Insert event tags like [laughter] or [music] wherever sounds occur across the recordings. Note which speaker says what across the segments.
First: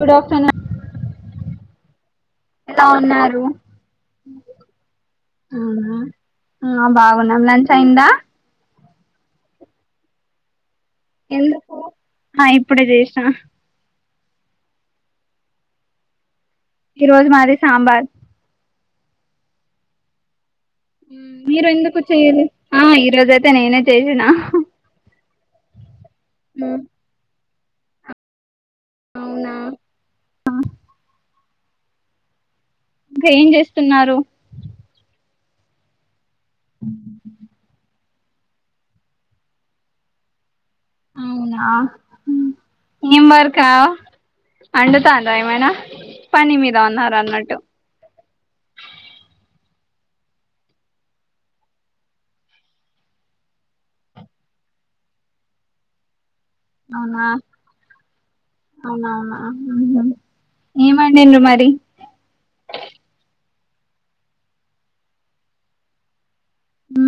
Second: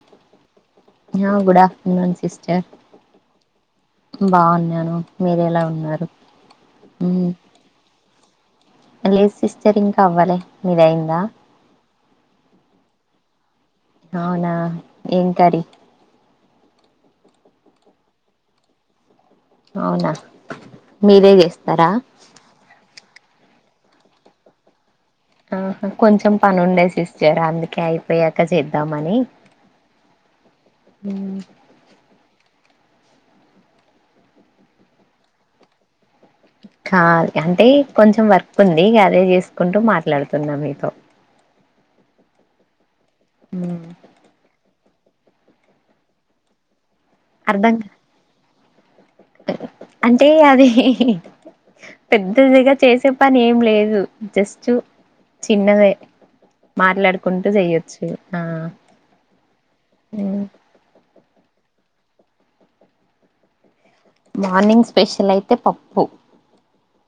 Speaker 1: Good afternoon
Speaker 2: good afternoon సి
Speaker 1: ఎలా ఉన్నారు
Speaker 2: బాగున్నాను మీరు ఎలా ఉన్నారు
Speaker 1: హ్మ్
Speaker 2: మ్
Speaker 1: బాగున్నాం లంచ్ అయిందా
Speaker 2: లేదు సిస్టర్ ఇంకా అవ్వలే మీదయ్యిందా
Speaker 1: ఎందుకు ఆ ఇప్పుడే జేసినా
Speaker 2: అవునా ఏం కర్రి
Speaker 1: ఈ రోజు మాది సాంబా
Speaker 2: అవునా మీరే
Speaker 1: మీరు
Speaker 2: చేస్తారా
Speaker 1: ఎందుకు చెయలె ఆ ఇ ఈ రోజ అయితే నేనే చేసిన
Speaker 2: ఆహ కొంచెం పని ఉండే సిస్టర్ అందు కె అయిపోయాక చేద్ ద్దామని
Speaker 1: ఆ
Speaker 2: హ్మ్
Speaker 1: ఇంకా ఏం జేస్తున్నారు
Speaker 2: కాల్ అంటే కొంచెం వర్క్ ఉంది గ అదే చేసుకుంటూ మాట్లాడుతున్నా మీతో
Speaker 1: ఆహా హమ్ నిం బర్కా అండుతా అందా ఏమైనా పని మీద ఉన్నార న్నట్టు
Speaker 2: అర్ధం అంటే అది పెద్దదిగా చేసే పని ఏం లేదు జస్ట్ చిన్నదే
Speaker 1: అవునా
Speaker 2: మాట్లాడుకుంటూ చెయొచ్చు ఆ
Speaker 1: అవున హమ్ మ్మ
Speaker 2: మ్
Speaker 1: ఏ అన్ మరి
Speaker 2: మార్నింగ్ స్పెషల్ అయితే పప్పు
Speaker 1: హ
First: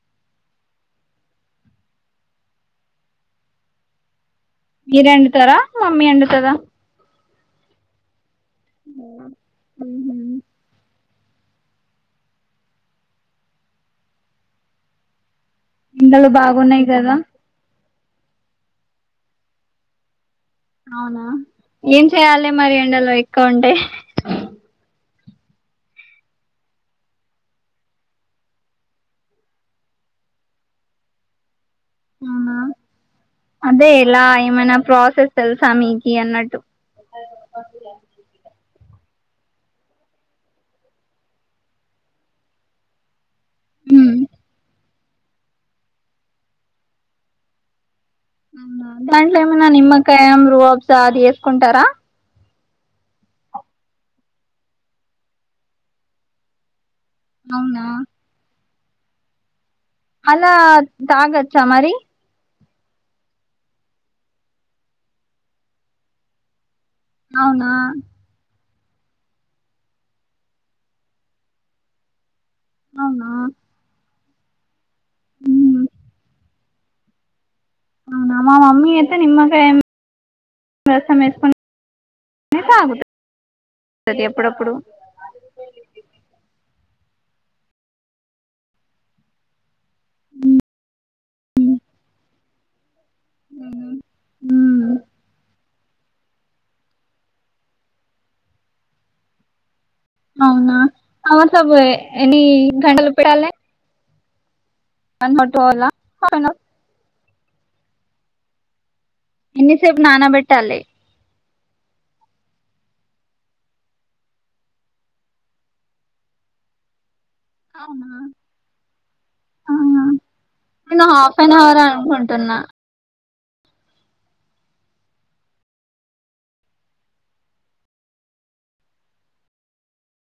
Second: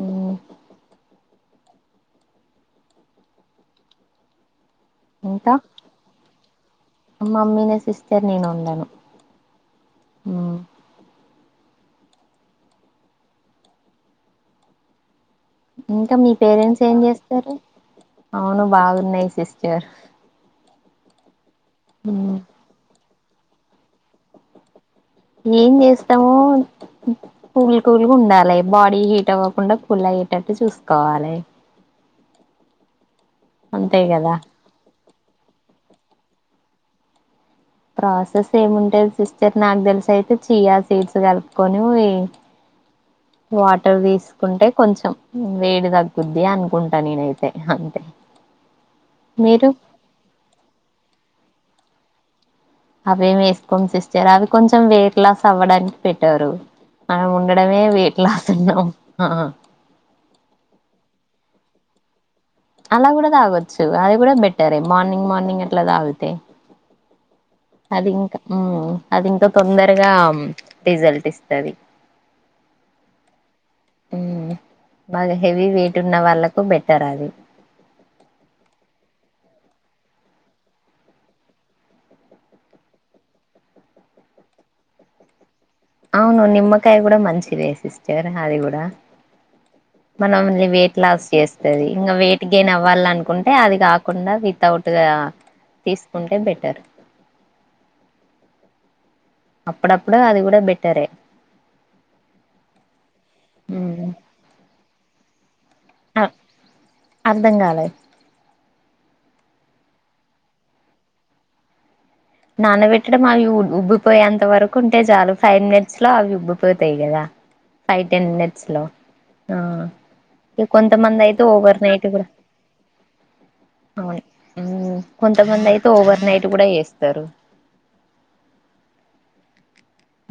Speaker 2: హమ్
Speaker 1: మీరు ఎండుతారా మమ్మీ ఎండుతారా
Speaker 2: మమీ న సిస్టర్ నీను ఉందను
Speaker 1: ఉహు
Speaker 2: ఇంకా
Speaker 1: ఎండలు
Speaker 2: మీ పేరెంట్స్
Speaker 1: బాగున్నాయి
Speaker 2: ఏం
Speaker 1: కదా
Speaker 2: చేస్తారు అవును బాగున్నాయి సిస్టర్
Speaker 1: అవునా ఏన్
Speaker 2: మ్
Speaker 1: చేయయాలే మరి ఎండలో కా ఉంటే
Speaker 2: ఏం చేస్తామో పూల్ కూల్ ఉండాలి బాడీ హీట్ అవ్వకుండా ఫుల్ హీటట్టు చూసుకోవాలి
Speaker 1: హవానా అదే
Speaker 2: అంతే
Speaker 1: ఎలా
Speaker 2: కదా
Speaker 1: ఏమనా ప్రాసెస్ తెలుసమికి అన్నట్టు
Speaker 2: ప్రాసెస్ ఏముంటేది సిస్టర్ నాకు తెలిస అయితే చీయా సీట్స్ కలుపుకొని వాటర్
Speaker 1: ఉమ్
Speaker 2: తీసుకుంటే కొంచెం వేడి తగ్గుద్ది అనుకుంటా నేనుతే అంతే
Speaker 1: టై నా
Speaker 2: మీరు
Speaker 1: నిమకాయ రు అబ్సాది ఎ చెకుంటారా
Speaker 2: అవేం వేసుకోం సిస్టర్ అవి కొంచెం వెయిట్ లాస్ అవ్వడానికి పెట్టారు ఆ ఉండడమే
Speaker 1: అవునా
Speaker 2: వెయిట్ లాస్ ఉన్నా ఆహా
Speaker 1: అలా తాగచ్చా మరి
Speaker 2: అలా కూడా తాగొచ్చు అది కూడా బెటరే మార్నింగ్ మార్నింగ్ అట్లా తాగితే
Speaker 1: అవునా
Speaker 2: అది ఇంకా ఉ అది ఇంకా తొందరగా రిజల్ట్ ఇస్తుది
Speaker 1: అవునా
Speaker 2: హుహు బగా హెవీ
Speaker 1: ఉమ్
Speaker 2: వెయిట్ ఉన్న వాళ్ళకు బెటర్ అది
Speaker 1: అవునా మా మమ్మీ అయితే నిమ్మకాయ్ రసం వేసుకుని సాగుతద్ ఎప్పుడేప్పుడు
Speaker 2: అవును నిమ్మకాయ కూడా మంచిదే సిస్టర్, అది కూడా మనమల్ని వెయిట్ లాస్ చేస్తది. ఇగా వెయిట్ గెయిన్ అవ్వాల అనుకు కుంటే అది
Speaker 1: అవునా
Speaker 2: కాకుండా
Speaker 1: ఉమ్
Speaker 2: వితౌట్గా తీసు ఉంటే బెటర్ అప్పుడప్పుడు అది కూడా
Speaker 1: అవునా
Speaker 2: బెటరే
Speaker 1: అవసబే ఎన్ని గంటలు పెడలే. అనట్ పోలా పోయానవ్
Speaker 2: అర్ధం గాలే
Speaker 1: ఎన్నిసేపు నానబెట్టాలే
Speaker 2: నానబెట్టడం అవి ఉబ్బిపోయే అంత వరకు ఉంటే చాలు. ఫైవ్ మినిట్స్ లో అవి ఉబ్బిపోతాయి. కదా ఫైవ్
Speaker 1: అవునా
Speaker 2: టెన్ మినిట్స్ లో ఆ ఇగా
Speaker 1: నేను
Speaker 2: కొంతమంది
Speaker 1: హాఫ్
Speaker 2: అయితే
Speaker 1: అన్
Speaker 2: ఓవర్
Speaker 1: అవర్
Speaker 2: నైట్ కూడా
Speaker 1: అనుకుంటున్నా
Speaker 2: అవును హు కొంతమంది అయితే ఓవర్ నైట్ కూడా చేస్త తరు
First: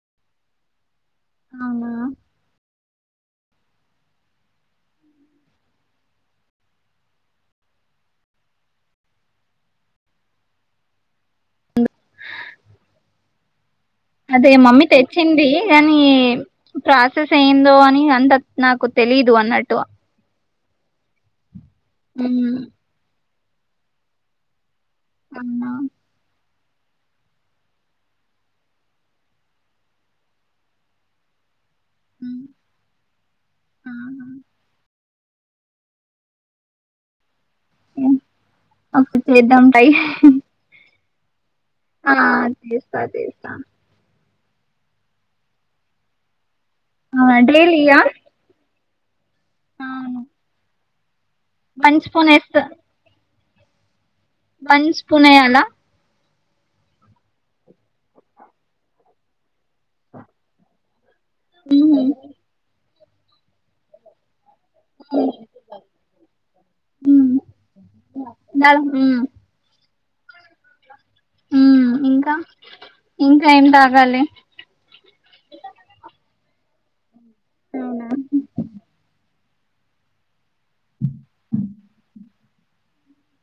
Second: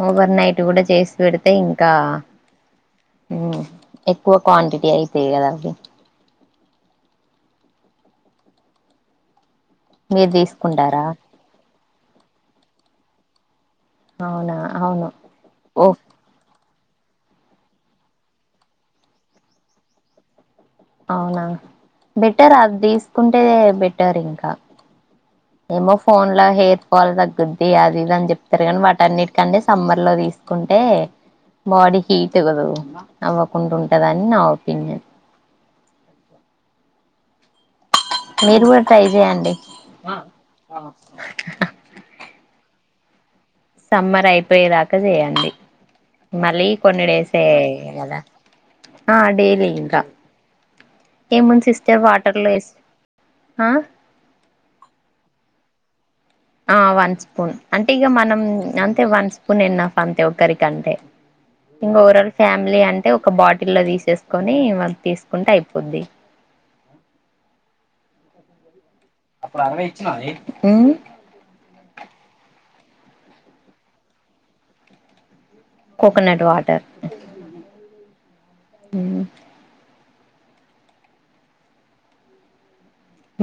Speaker 2: ఓవర్ నైట్ కూడా జేస్ పెడితే ఇంకా
Speaker 1: అవునా
Speaker 2: హు ఎక్కువ క్వాంటిటీ అయితాయి కదా అవి మీరు తీసుకుండారా
Speaker 1: అదే
Speaker 2: అవునా
Speaker 1: మమ్మీ
Speaker 2: అవును
Speaker 1: తెచ్చింది
Speaker 2: ఓ
Speaker 1: గానీ ప్రాసెస్ అయిదో అని అందత్ నాకు తెలీదు అన్నట్టు
Speaker 2: అవునా బెటర్
Speaker 1: మ్మ్
Speaker 2: ఆ దిస్ కుంటేదే బెట్టర్ ఇంకా
Speaker 1: అవునా
Speaker 2: ఏమో ఫోన్ల హేర్ కోవల్ కాద్ కూడి అది ఇదన్ అని చెప్తారు. గాని వాటాన్నిటికంటే సమ్మర్ లో తీసుకుంటే బాడీ హీట్ కదు నవ్వకుండా ఉంటదని నా ఒపీనియన్ మీరు కూడా ట్రై
Speaker 1: ఓకే
Speaker 2: చేయండి.
Speaker 1: చేద్దాం ట్రై ఆ తీస్తా, తీస్తా.
Speaker 2: సమ్మర్ అయిపోయే దాకా జేయండి. మళ్ళీ కొన్ని
Speaker 1: ఆ
Speaker 2: డేసే
Speaker 1: డైలీయా
Speaker 2: గాదా ఆ డైలీ ఇంకా
Speaker 1: అవును
Speaker 2: ఏ మున్
Speaker 1: వన్
Speaker 2: సిస్టర్
Speaker 1: స్పూన్ వేస్తా
Speaker 2: వాటర్లేస్ ఆ
Speaker 1: వన్ స్ఫూనేయాలా
Speaker 2: ఆ వన్ స్పూన్ అంటే ఇగా మనం అంతే వన్ స్పూన్ ఎన్నఫ అంతే ఒరికంటే
Speaker 1: మ్మ్
Speaker 2: ఇగోరోర్ ఫ్యామిలీ ఆన్ అ ఒక బాటిల్ లో తీసేస్తా కొని వాళ్ళు తీసుకుంటే అయిపోద్ది
Speaker 1: నగు [unintelligible]
Speaker 2: అప్పుడు అరవై [unintelligible]
Speaker 1: మ్మ్ ఇంకా ఇంకా ఏం తాగాలే
Speaker 2: కోకోనట్ వాటర్
Speaker 1: అవునా
Speaker 2: [unintelligible]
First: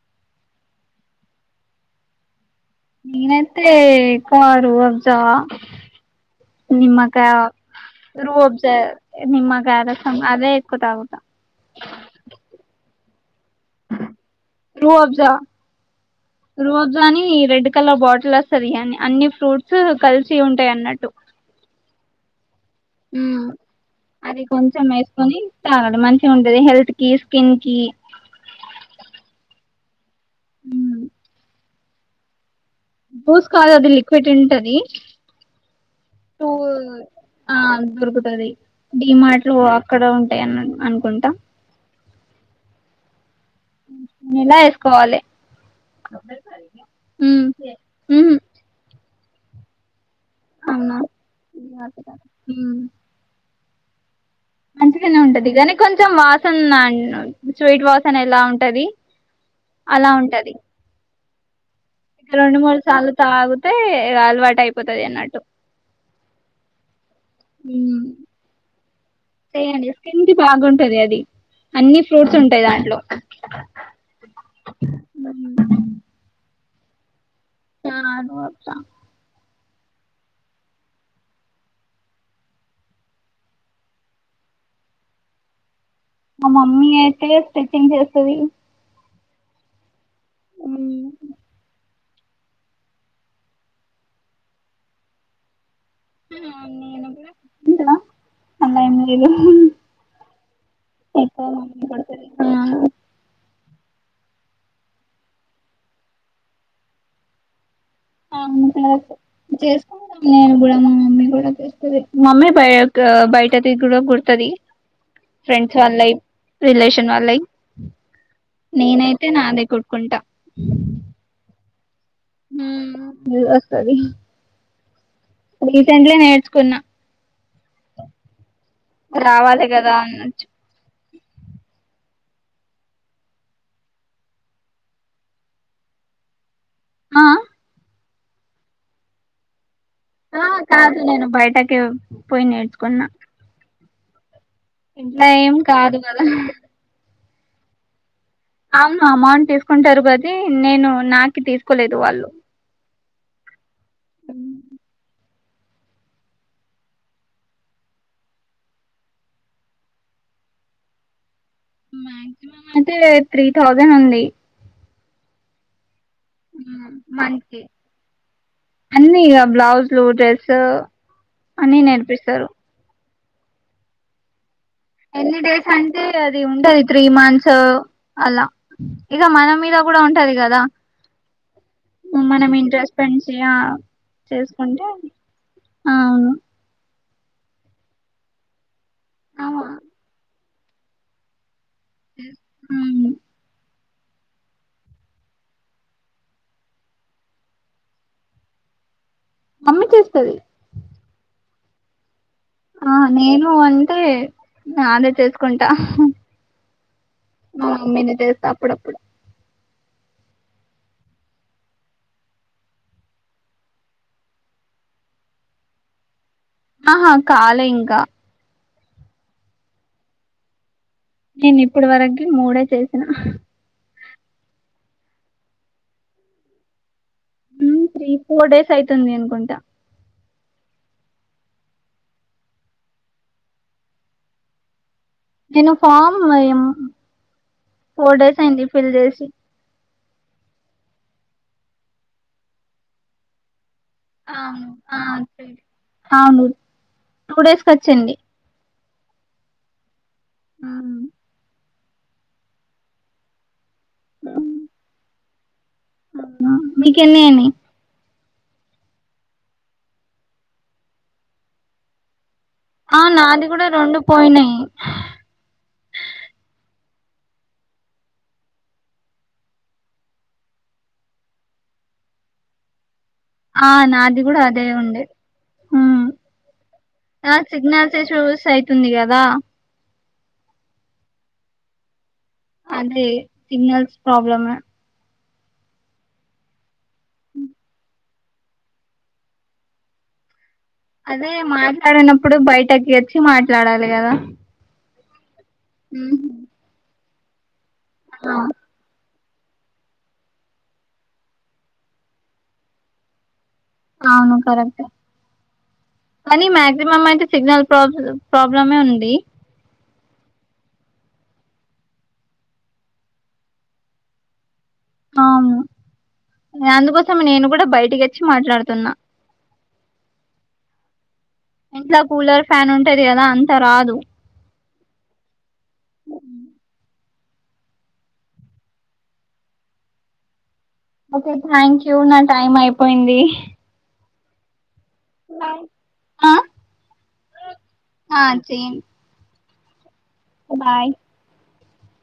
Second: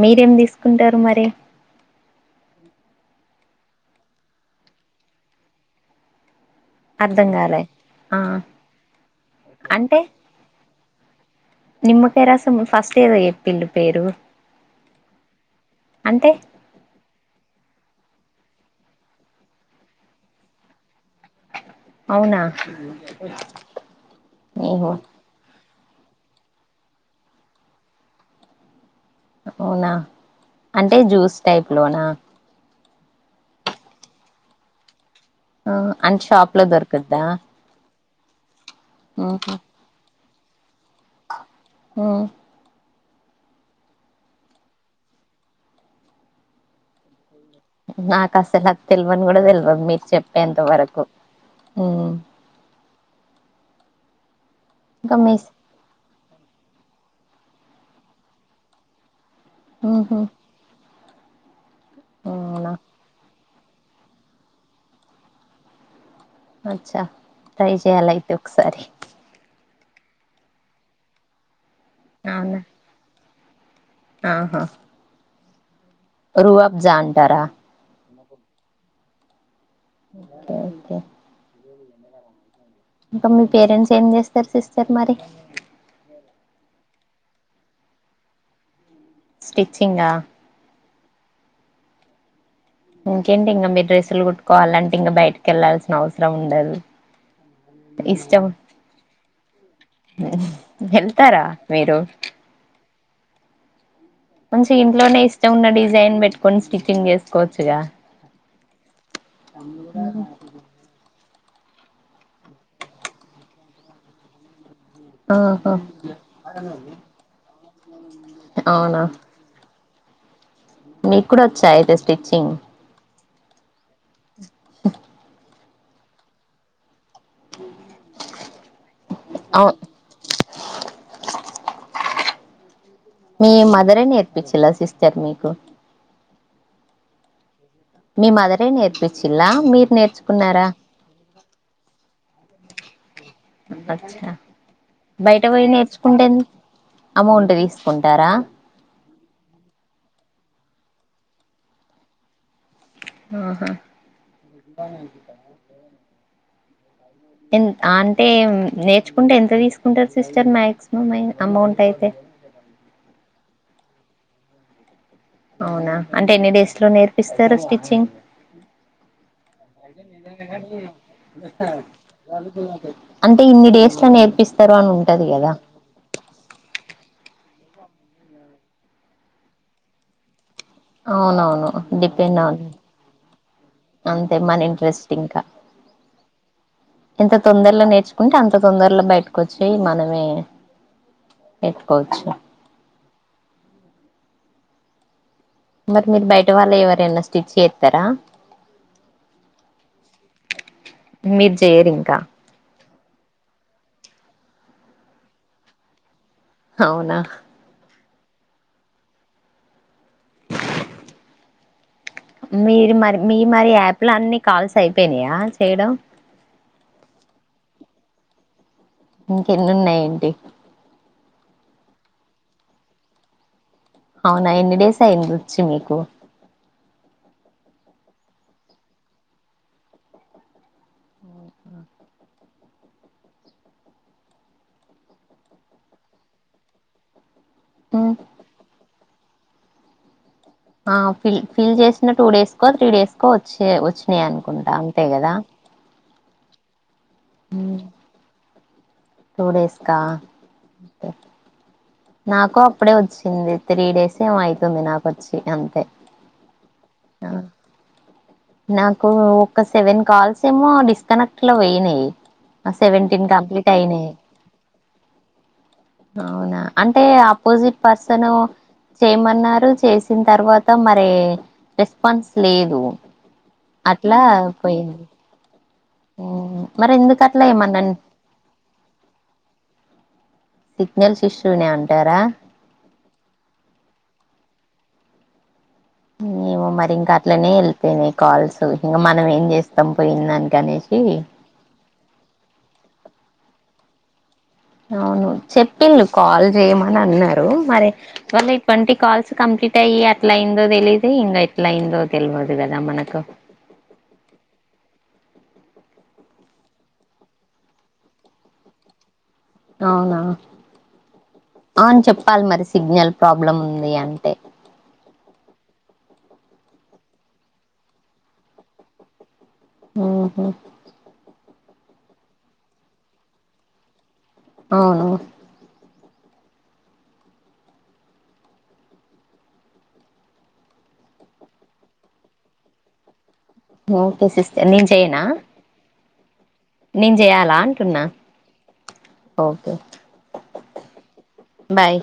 Speaker 2: మీరేం తీసుకుంటారు మరి?
Speaker 1: నేన్ ఐతే [unintelligible]
Speaker 2: అర్ధం
Speaker 1: నిమకా
Speaker 2: కాలే ఆ
Speaker 1: రూ వబ్జ నిమకాయ్
Speaker 2: అంటే
Speaker 1: రసం అదే కు తాగుతా
Speaker 2: తే గ
Speaker 1: రూ అఫజా
Speaker 2: అంటే
Speaker 1: రూ అఫ్జాని రెడ్ కల బాటిల్ వస్తుంది అని అన్ని ఫ్రూట్స్ కలిసి ఉంటాయి అన్నట్టు
Speaker 2: అవునా
Speaker 1: మ్మ్ అది కొంచెం
Speaker 2: ఏహో
Speaker 1: వేసుకొని చాలడి మంచిగా ఉంటది హెల్త్ కి స్కిన్ కి
Speaker 2: అవునా? అంటే జ్యూస్ టైప్ లోనా
Speaker 1: బూస్ కాదు అది లిక్విడ్ ఉంటది
Speaker 2: ఆహ్ అ షాప్ లో దొరుకుద్దా
Speaker 1: పది డి
Speaker 2: ఉహు
Speaker 1: మార్ట్లో అక్కడ టెన్ అనుకుంటా
Speaker 2: హు
Speaker 1: ఇలా వేసుకోవాలి ఉమ్ ఉహు
Speaker 2: నాకాసల్ అది తెల్వ వన్ గూడ తెల్వద్ మిక్ చెప్
Speaker 1: అవునా [unintelligible] ఉమ్
Speaker 2: ఇంకా
Speaker 1: మంచిగానే
Speaker 2: మీస్
Speaker 1: ఉంటది గానీ కొంచెం వా [unintelligible] స్వీట్ వాసన్ ఎలా ఉంటది అలా
Speaker 2: ఉహు
Speaker 1: ఉంటది రెండు
Speaker 2: అవునా
Speaker 1: మూడు సార్లు తాగు తే అలవాటు అయిపోతది అన్నట్టు
Speaker 2: అచ్చా ట్రై
Speaker 1: ఉమ్
Speaker 2: చేయాలి అయితే ఒకసారి
Speaker 1: తింటే బాగుంటది అది అన్ని ఫ్రూట్స్
Speaker 2: అవునా
Speaker 1: ఉంటాయి దాంట్లో
Speaker 2: ఆహా రువాబ్ జా అంటారా
Speaker 1: ఆ దోప్త
Speaker 2: ఓకే ఓకే ఇంకా మీ పేరెంట్స్ ఏం చేస్తారు సిస్టర్ మరి
Speaker 1: మా మమ్మీ అయితే స్టిచ్చింగ్ జేస్తది
Speaker 2: స్టిట్చింగా
Speaker 1: ఉ
Speaker 2: ఇంకేంటి ఇంకా మీ డ్రెస్సులు కుట్టుకోవాలంటే ఇంకా బయట్కి వెళ్ళాలిసి అవసరం
Speaker 1: ఆ
Speaker 2: ఉండదు
Speaker 1: నేను కూడా తింటా
Speaker 2: ఇష్టం
Speaker 1: అలా ఏం లేదు
Speaker 2: వెళ్తారా
Speaker 1: ఎక్కువ మమ్మీ
Speaker 2: మీరు
Speaker 1: కొడుతది ఆ
Speaker 2: మంచిగా ఇంట్లోనే ఇష్టం ఉన్న డిజైన్ పెట్టుకొని స్టిచ్చింగ్ చేసుకోవచ్చుగా
Speaker 1: అవును టైట్ చేసుకుంటాం నేను కూడా మా మమ్మీ కూడా మమ్మీ బయ క్ బయటది కూడా గుడతది
Speaker 2: ఆహా
Speaker 1: ఫ్రెండ్స్ వాళ్ళయి రిలేషన్ వాళ్ళయి నేనైతే నాది అయితే కుట్ కుంట
Speaker 2: నిక్ కుడా ఒచ్చా అయితే స్టిచింగ్
Speaker 1: మ్మ్ వస్తది
Speaker 2: ఆ
Speaker 1: రీసెంట్లీ నేర్చుకున్నా రావాలి
Speaker 2: అవు
Speaker 1: కదా అన్నచ్చు
Speaker 2: మీ మదరే నేర్పిచ్చుల్లా సిస్టర్ మీకు
Speaker 1: ఆ
Speaker 2: మీ మదరే నేర్పిచ్చుల్లా మీ
Speaker 1: ఆ కాదు నేను బయటకే పోయి నేడ్చుకున్న
Speaker 2: అచ్చా
Speaker 1: ఇంట్లో
Speaker 2: బయట
Speaker 1: ఏం
Speaker 2: పోయి
Speaker 1: కాదు కదా
Speaker 2: నేర్చుకుంటే అమౌంట్ తీసుకుంటారా
Speaker 1: అవును అమౌంట్ తీసుకుంటారు కాబట్టి నేను నాకు తీసుకోలేదు వాళ్ళు
Speaker 2: ఆహా అంటే నేర్చుకుంటే ఎంత తీసుకుంటారు సిస్టర్ మాక్సిమం అయి
Speaker 1: మ్యాగ్సిమం అయితే త్రీ థౌజంన్ ఉంది
Speaker 2: అవునా అంటే ఎన్ని డేస్ లో నేర్పిస్తారు
Speaker 1: మంచి
Speaker 2: స్టిచ్చింగ్
Speaker 1: అన్ని ఇగ బ్లౌజులు డ్రెస్ అన్ని నేర్పిస్తారు
Speaker 2: అంటే ఇన్ని డేస్ లో నేర్పిస్
Speaker 1: ఎన్ని డేస్ అంటే అది ఉండది త్రీ మంత్స్ అలా ఇగ మన మీద గూడా ఉంటది గదా
Speaker 2: అవునవును డిపెండ్
Speaker 1: మనం
Speaker 2: ఆన్
Speaker 1: ఇంట్ర స్పెండ్ చేయ
Speaker 2: అంతే మన
Speaker 1: చేసుకుంటే
Speaker 2: ఇంట్రెస్ట్
Speaker 1: అ అవును
Speaker 2: ఇంత తొందరలో నేర్చుకుంటే అంత తొందరలో బయటకొచ్చి మనమే పెట్టుకోవచ్చు
Speaker 1: మ్మ్
Speaker 2: మరి మీరు బయట వాళ్ళ ఎవరైనా స్టిచ్ చేస్తారా
Speaker 1: అమ్మి చేస్తది
Speaker 2: మీరు చెయ్యరు ఇంకా
Speaker 1: ఆ నేను అంటే ఆదే చేసుకుంటా
Speaker 2: అవునా
Speaker 1: మా మమ్మీ నే తెడుతా అప్పుడప్పుడు
Speaker 2: ఆ మీరు మరి మీ మరి యాప్ లో అన్ని కాల్స్ అయిపోయినాయా చేయడం
Speaker 1: ఆహా కాలే ఇంకా
Speaker 2: ఇంకా ఎన్ని ఉన్నాయి ఏంటి
Speaker 1: నేను ఇప్పుడు వరకి మూడే చేసిన
Speaker 2: అవునా ఎన్ని డేస్ అయింది వచ్చి మీకు
Speaker 1: మ్మ్ త్రీ ఫోర్ డేస్ అయితుంది అనుకుంటా తిను ఫమ్ మాయమ్
Speaker 2: ఉమ్.
Speaker 1: ఫోర్ డేస్ అయింది ఫిల్ చేస్ కి
Speaker 2: ఆ ఫిల్ ఫిల్ చేసిన టూ డేస్ కో త్రీ డేస్ కో వచ్చి ఏ వచ్చినాయి అనుకుంటా అంతే గదా
Speaker 1: అవునూరు టూ డేస్ కు వచ్చండి
Speaker 2: టూ డేస్ కా అకా నాకు అప్పుడే వచ్చింది త్రీ డేస్ ఏమో ఐతుంది నాకువోచ్చి అం
Speaker 1: మీ కెన్ని అని
Speaker 2: నాకు ఒక సెవెన్ కాల్స్ ఏమో డిస్ కనెక్ట్ లో వెయినాయి
Speaker 1: ఆ నాది గూడా రెండు పోయినాయి
Speaker 2: అవునా అంటే ఆపోజిట్ పర్సన్ చేయమన్నారు చేసిన తర్వాత మరి రెస్పాన్స్ లేదు
Speaker 1: ఆ
Speaker 2: అట్లా
Speaker 1: నాది గూడా అదే
Speaker 2: పోయింది
Speaker 1: ఉండే హ్మ్
Speaker 2: మరి ఎందుకు
Speaker 1: ఆ
Speaker 2: అట్లా ఏమన్నా
Speaker 1: సిగ్నల్స్ చూస్ అయితుంది గదా
Speaker 2: సిగ్నల్స్ ఇష్యూనే అంటారా
Speaker 1: అంటే సిగనల్స్ ప్రాబ్లమ్
Speaker 2: మేమో మరి ఇంక అట్లనే వెళిపోయినాయి కాల్స్ ఇంకా మనం ఏం చేస్తాం పోయిందంట
Speaker 1: అదే మాట్లాడనప్పుడు బయటకి అ వచ్చి మాట్లాడాలి కదా
Speaker 2: అవును చెప్పి
Speaker 1: ఉహు
Speaker 2: నకాల్ చేయమని అన్నా హలో మారే
Speaker 1: ఆ
Speaker 2: వాళ్ళట్వంటకి కాల్స్ కంప్లీట్ అయి అట్లా అయిందో తెలిదు ఇంకా ఎట్లా అయిందో తెలియదు కదా మనకు
Speaker 1: అవును కరెక్ట్ కానీ మాక్సిమం అయితే సిగ్నల్ ప్రాబ్ల ప్రాబ్లమే ఉంది
Speaker 2: అవునా అవును చెప్పాలి మరి సిగ్నల్ ప్రాబ్లం ఉంది అంటే
Speaker 1: అను అందుకోసం నేను కూడా బయటికి వచ్చి మాట్లాడుతున్నా
Speaker 2: ఆహా
Speaker 1: ఇంట్లా కూలర్ ఫ్యాన్ ఉంటది కదా అంత రాదు
Speaker 2: అవును
Speaker 1: ఉ ఓకే థ్యాంక్ యూ నా టైం అయిపోయింది
Speaker 2: ఓకే స నను చెయనా
Speaker 1: బాయ్ ఆ
Speaker 2: నేను చెయాలా అంటున్నా
Speaker 1: ఆ చేయండి
Speaker 2: ఓకే
Speaker 1: బాయ్
Speaker 2: బాయ్